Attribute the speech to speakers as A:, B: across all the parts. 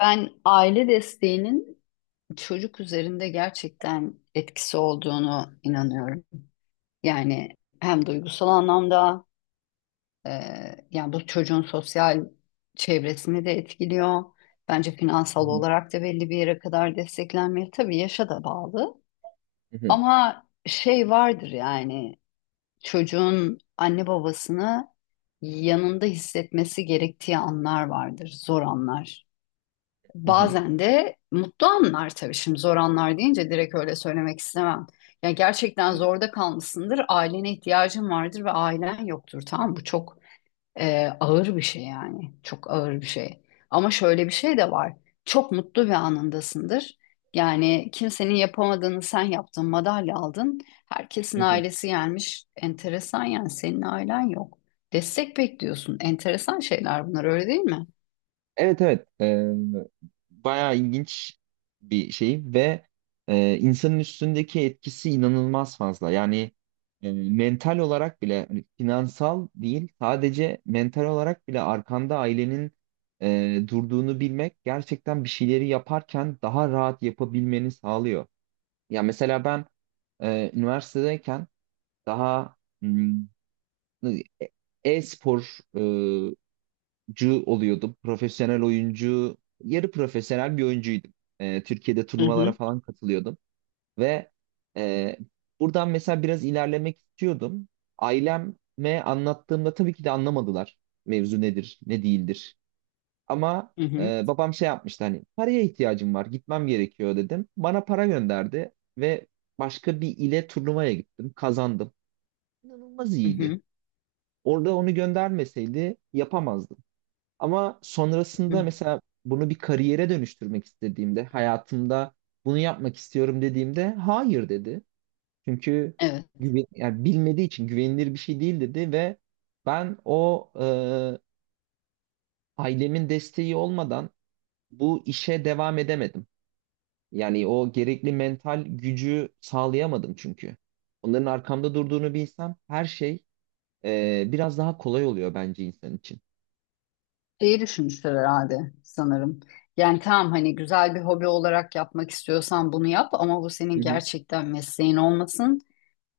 A: Ben aile desteğinin çocuk üzerinde gerçekten etkisi olduğunu inanıyorum. Yani hem duygusal anlamda e, yani bu çocuğun sosyal çevresini de etkiliyor. Bence
B: Hı
A: finansal
B: hı,
A: olarak da belli bir yere kadar desteklenmeli. Tabii yaşa da bağlı.
B: hı hı,
A: Ama şey vardır yani çocuğun anne babasını yanında hissetmesi gerektiği anlar vardır, zor anlar.
B: hı hı,
A: Bazen de mutlu anlar tabii şimdi zor anlar deyince direkt öyle söylemek istemem. Ya gerçekten zorda kalmışsındır, ailene ihtiyacın vardır ve ailen yoktur tamam mı? Bu çok ağır bir şey yani çok ağır bir şey. Ama şöyle bir şey de var. Çok mutlu bir anındasındır. Yani kimsenin yapamadığını sen yaptın, madalya aldın. Herkesin
B: hı hı.
A: ailesi gelmiş. Enteresan yani senin ailen yok. Destek bekliyorsun. Enteresan şeyler bunlar öyle değil mi?
B: Evet evet. Bayağı ilginç bir şey ve insanın üstündeki etkisi inanılmaz fazla. Yani mental olarak bile, hani finansal değil sadece mental olarak bile arkanda ailenin durduğunu bilmek gerçekten bir şeyleri yaparken daha rahat yapabilmeni sağlıyor. Ya mesela ben üniversitedeyken daha hmm, e- e-spor oyuncu oluyordum. Profesyonel oyuncu, yarı profesyonel bir oyuncuydum. Türkiye'de
A: Hı
B: turnuvalara
A: hı,
B: falan katılıyordum ve e, buradan mesela biraz ilerlemek istiyordum. Aileme anlattığımda tabii ki de anlamadılar mevzu nedir, ne değildir. Ama
A: hı hı,
B: babam şey yapmıştı, hani paraya ihtiyacım var, gitmem gerekiyor dedim. Bana para gönderdi ve başka bir ile turnuvaya gittim, kazandım. İnanılmaz
A: hı
B: iyiydi.
A: hı.
B: Orada onu göndermeseydi yapamazdım. Ama
A: Hı
B: sonrasında
A: hı.
B: mesela bunu bir kariyere dönüştürmek istediğimde, hayatımda bunu yapmak istiyorum dediğimde hayır dedi. Çünkü
A: Evet,
B: güven, yani bilmediği için güvenilir bir şey değil dedi ve ben o ailemin desteği olmadan bu işe devam edemedim. Yani o gerekli mental gücü sağlayamadım çünkü. Onların arkamda durduğunu bilsem her şey biraz daha kolay oluyor bence insan için.
A: şeyi düşünmüşler herhalde sanırım. Yani tamam hani güzel bir hobi olarak yapmak istiyorsan bunu yap ama bu
B: Hı
A: senin
B: hı,
A: gerçekten mesleğin olmasın.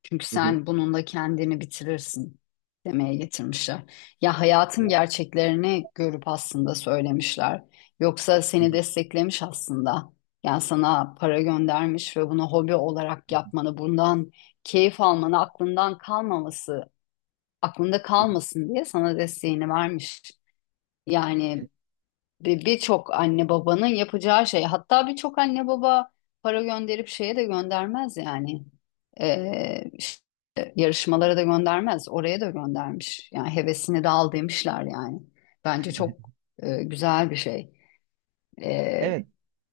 A: Çünkü
B: hı hı.
A: sen bununla kendini bitirirsin demeye getirmişler. Ya hayatın
B: Evet.
A: gerçeklerini görüp aslında söylemişler. Yoksa
B: Hı
A: seni
B: hı,
A: desteklemiş aslında. Yani sana para göndermiş ve bunu hobi olarak
B: hı hı,
A: yapmanı, bundan keyif almanı, aklından kalmaması, aklında
B: hı hı.
A: kalmasın diye sana desteğini vermiş.
B: Evet.
A: Yani birçok anne babanın yapacağı şey. Hatta birçok anne baba para gönderip şeye de göndermez yani. İşte yarışmalara da göndermez. Oraya da göndermiş. Yani hevesini de al demişler yani. Bence çok güzel bir şey. Ee,
B: Evet,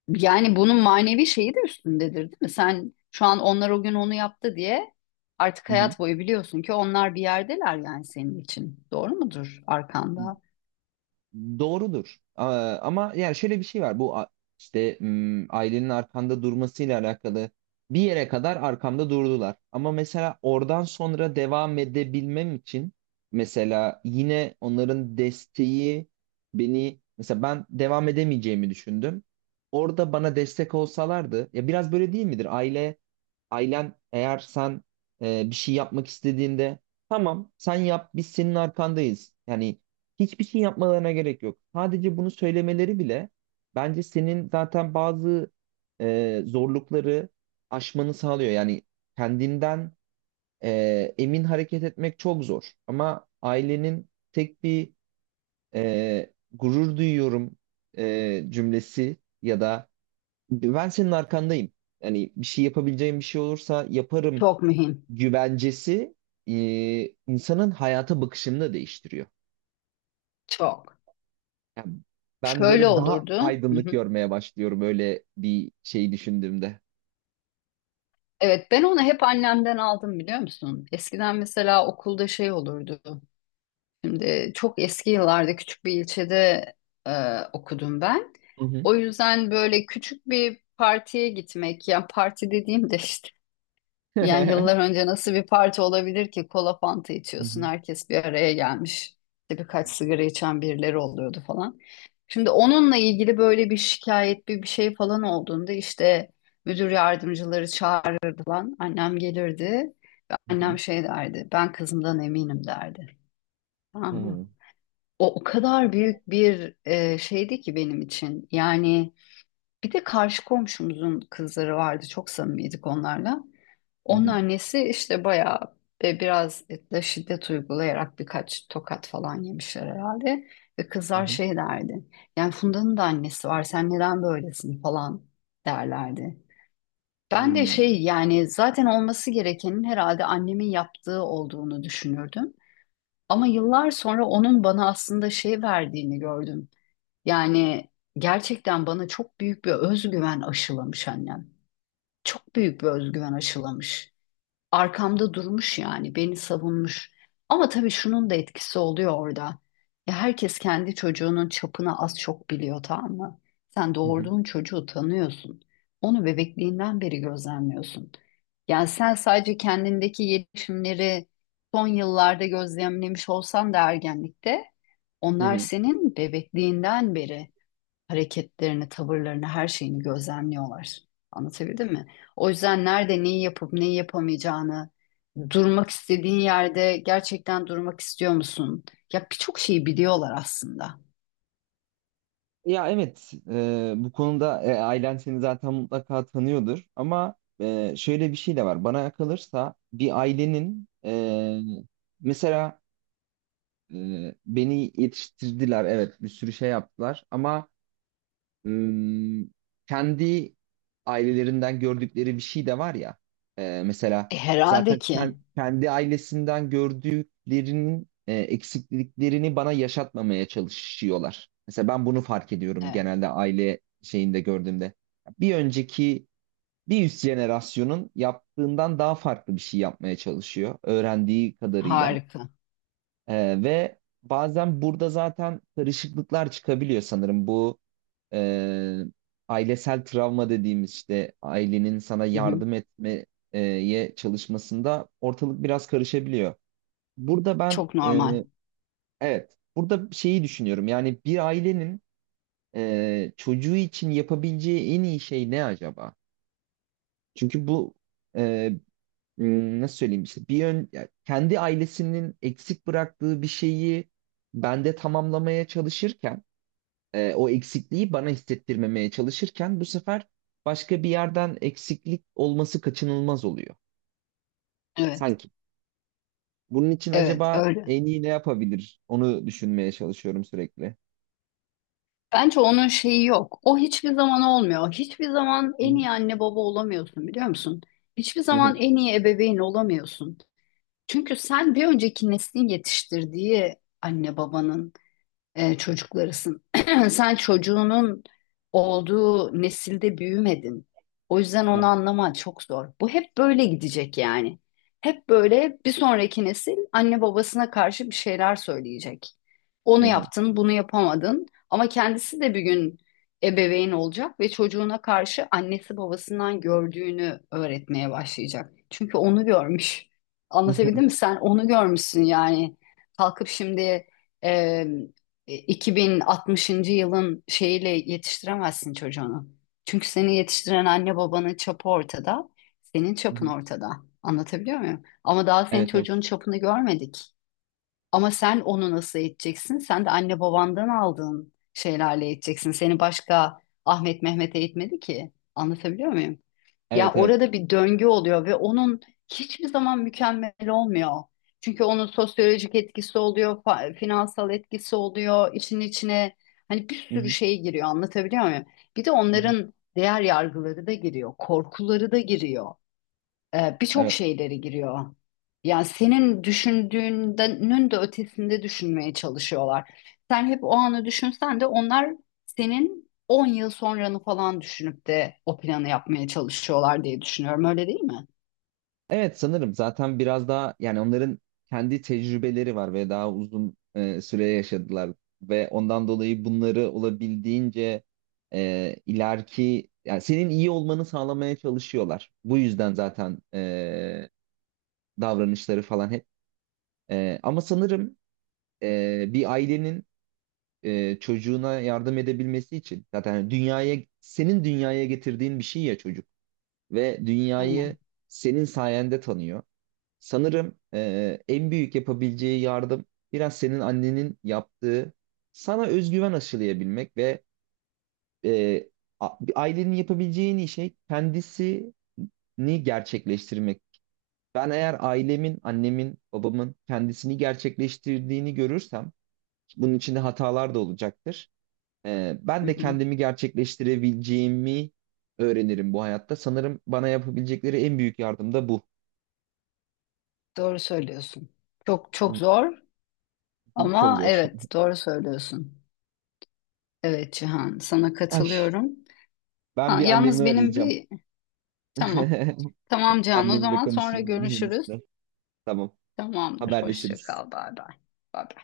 A: yani bunun manevi şeyi de üstündedir değil mi? Sen şu an onlar o gün onu yaptı diye artık
B: hı hı.
A: hayat boyu biliyorsun ki onlar bir yerdeler yani senin için. Doğru mudur arkanda?
B: Doğrudur. Aa, ama yani şöyle bir şey var. İşte ailenin arkanda durmasıyla alakalı bir yere kadar arkamda durdular. Ama mesela oradan sonra devam edebilmem için mesela yine onların desteği, beni mesela, ben devam edemeyeceğimi düşündüm. Orada bana destek olsalardı ya, biraz böyle değil midir? Ailen eğer sen bir şey yapmak istediğinde tamam sen yap, biz senin arkandayız. Yani hiçbir şey yapmalarına gerek yok. Sadece bunu söylemeleri bile bence senin zaten bazı zorlukları aşmanı sağlıyor. Yani kendinden emin hareket etmek çok zor. Ama ailenin tek bir gurur duyuyorum cümlesi ya da ben senin arkandayım, yani bir şey yapabileceğim bir şey olursa yaparım
A: Çok mühim.
B: güvencesi e, insanın hayata bakışını da değiştiriyor.
A: Çok.
B: Yani ben
A: Şöyle
B: böyle daha
A: olurdu. Hı
B: aydınlık
A: hı.
B: görmeye başlıyorum öyle bir şey düşündüğümde.
A: Evet ben onu hep annemden aldım biliyor musun? Eskiden mesela okulda şey olurdu. Şimdi çok eski yıllarda küçük bir ilçede okudum ben.
B: Hı hı.
A: O yüzden böyle küçük bir partiye gitmek, yani parti dediğim de işte yani yıllar önce nasıl bir parti olabilir ki kola fanta
B: Hı
A: içiyorsun
B: hı.
A: herkes bir araya gelmiş. İşte birkaç sigara içen birileri oluyordu falan. Şimdi onunla ilgili böyle bir şikayet bir şey falan olduğunda işte müdür yardımcıları çağırırdı lan. Annem gelirdi ve
B: Hı hı.
A: annem şey derdi ben kızımdan eminim derdi.
B: Hı
A: Tamam mı?
B: hı.
A: O kadar büyük bir şeydi ki benim için. Yani bir de karşı komşumuzun kızları vardı çok samimiydik onlarla. Onun annesi işte bayağı ve biraz da şiddet uygulayarak birkaç tokat falan yemişler herhalde. Ve
B: Hı
A: kızlar
B: hı.
A: şey derdi. Yani Funda'nın da annesi var. Sen neden böylesin falan derlerdi. Ben de
B: Hmm.
A: şey yani zaten olması gerekenin herhalde annemin yaptığı olduğunu düşünürdüm. Ama yıllar sonra onun bana aslında şey verdiğini gördüm. Yani gerçekten bana çok büyük bir özgüven aşılamış annem. Çok büyük bir özgüven aşılamış arkamda durmuş yani beni savunmuş. Ama tabii şunun da etkisi oluyor orada. Ya herkes kendi çocuğunun çapını az çok biliyor tamam mı? Sen
B: Hı hı.
A: doğurduğun çocuğu tanıyorsun. Onu bebekliğinden beri gözlemliyorsun. Yani sen sadece kendindeki gelişimleri son yıllarda gözlemlemiş olsan da ergenlikte
B: Hı
A: onlar
B: hı.
A: senin bebekliğinden beri hareketlerini, tavırlarını, her şeyini gözlemliyorlar. Anlatabildim mi? O yüzden nerede neyi yapıp neyi yapamayacağını, durmak istediğin yerde gerçekten durmak istiyor musun? Ya birçok şeyi biliyorlar aslında.
B: Ya evet, bu konuda ailen seni zaten mutlaka tanıyordur, ama şöyle bir şey de var. Bana kalırsa bir ailenin mesela beni yetiştirdiler, evet bir sürü şey yaptılar, ama ım, kendi ailelerinden gördükleri bir şey de var ya. Mesela
A: E, herhalde
B: zaten
A: ki.
B: kendi ailesinden gördüklerinin eksikliklerini bana yaşatmamaya çalışıyorlar. Mesela ben bunu fark ediyorum
A: Evet,
B: genelde aile şeyinde gördüğümde. Bir önceki Bir üst jenerasyonun yaptığından daha farklı bir şey yapmaya çalışıyor öğrendiği kadarıyla.
A: harika.
B: Ve bazen burada zaten karışıklıklar çıkabiliyor sanırım. Bu e, ailesel travma dediğimiz, işte ailenin sana
A: Hı hı.
B: yardım etmeye çalışmasında ortalık biraz karışabiliyor. Burada ben
A: Çok
B: e,
A: normal.
B: evet, burada şeyi düşünüyorum, yani bir ailenin çocuğu için yapabileceği en iyi şey ne acaba? Çünkü bu e, nasıl söyleyeyim, işte bir yön, ya kendi ailesinin eksik bıraktığı bir şeyi bende tamamlamaya çalışırken o eksikliği bana hissettirmemeye çalışırken bu sefer başka bir yerden eksiklik olması kaçınılmaz oluyor
A: Evet,
B: sanki. Bunun için
A: evet
B: acaba
A: öyle.
B: en iyi ne yapabilir? Onu düşünmeye çalışıyorum sürekli.
A: Bence onun şeyi yok. O hiçbir zaman olmuyor. Hiçbir zaman
B: Hı
A: en
B: hı.
A: iyi anne baba olamıyorsun biliyor musun? Hiçbir
B: Hı hı.
A: zaman en iyi ebeveyn olamıyorsun. Çünkü sen bir önceki neslin yetiştirdiği anne babanın çocuklarısın. Sen çocuğunun olduğu nesilde büyümedin. O yüzden onu anlaman çok zor. Bu hep böyle gidecek yani. Hep böyle bir sonraki nesil anne babasına karşı bir şeyler söyleyecek.
B: Hı
A: Onu
B: hı.
A: yaptın, bunu yapamadın. Ama kendisi de bir gün ebeveyn olacak ve çocuğuna karşı annesi babasından gördüğünü öğretmeye başlayacak. Çünkü onu görmüş.
B: Hı hı.
A: Anlatabildim mi? Sen onu görmüşsün yani. Kalkıp şimdi 2060. yılın şeyiyle yetiştiremezsin çocuğunu. Çünkü seni yetiştiren anne babanın çapı ortada, senin
B: Hı hı.
A: çapın ortada. Anlatabiliyor muyum? Ama daha senin
B: Evet
A: çocuğun
B: evet.
A: çapını görmedik. Ama sen onu nasıl eğiteceksin? Sen de anne babandan aldığın şeylerle eğiteceksin. Seni başka Ahmet Mehmet eğitmedi ki. Anlatabiliyor muyum? Ya
B: Evet evet.
A: orada bir döngü oluyor ve onun hiçbir zaman mükemmel olmuyor. Çünkü onun sosyolojik etkisi oluyor, finansal etkisi oluyor, işin içine hani bir
B: Hı
A: sürü
B: hı.
A: şey giriyor anlatabiliyor muyum? Bir de
B: Hı hı.
A: onların değer yargıları da giriyor, korkuları da giriyor birçok
B: Evet.
A: şeyleri giriyor. Yani senin düşündüğünün de ötesinde düşünmeye çalışıyorlar. Sen hep o anı düşünsen de onlar senin 10 yıl sonranı falan düşünüp de o planı yapmaya çalışıyorlar diye düşünüyorum. Öyle değil mi?
B: Evet, sanırım zaten biraz daha yani onların kendi tecrübeleri var ve daha uzun süre yaşadılar ve ondan dolayı bunları olabildiğince ileriki, yani senin iyi olmanı sağlamaya çalışıyorlar. Bu yüzden zaten davranışları falan hep. Ama sanırım bir ailenin çocuğuna yardım edebilmesi için, zaten dünyaya senin dünyaya getirdiğin bir şey ya çocuk ve dünyayı
A: Aynen.
B: senin sayende tanıyor. Sanırım en büyük yapabileceği yardım biraz senin annenin yaptığı, sana özgüven aşılayabilmek ve e, ailenin yapabileceği en iyi şey kendisini gerçekleştirmek. Ben eğer ailemin, annemin, babamın kendisini gerçekleştirdiğini görürsem, bunun içinde hatalar da olacaktır.
A: Hı
B: Ben de
A: hı.
B: kendimi gerçekleştirebileceğimi öğrenirim bu hayatta. Sanırım bana yapabilecekleri en büyük yardım da bu.
A: Doğru söylüyorsun. Çok çok
B: Hı
A: zor
B: hı. Çok
A: ama
B: zor.
A: evet doğru söylüyorsun. Evet Cihan sana
B: Ay.
A: katılıyorum.
B: Ben
A: Ha,
B: bir annemi
A: yalnız benim
B: arayacağım.
A: bir tamam. Tamam Cihan o
B: Annemle
A: zaman sonra
B: konuşayım bunun.
A: görüşürüz.
B: Tamam.
A: Tamamdır. Hoşça
B: Haberleşiriz.
A: kal. Bay bay. Bay bay.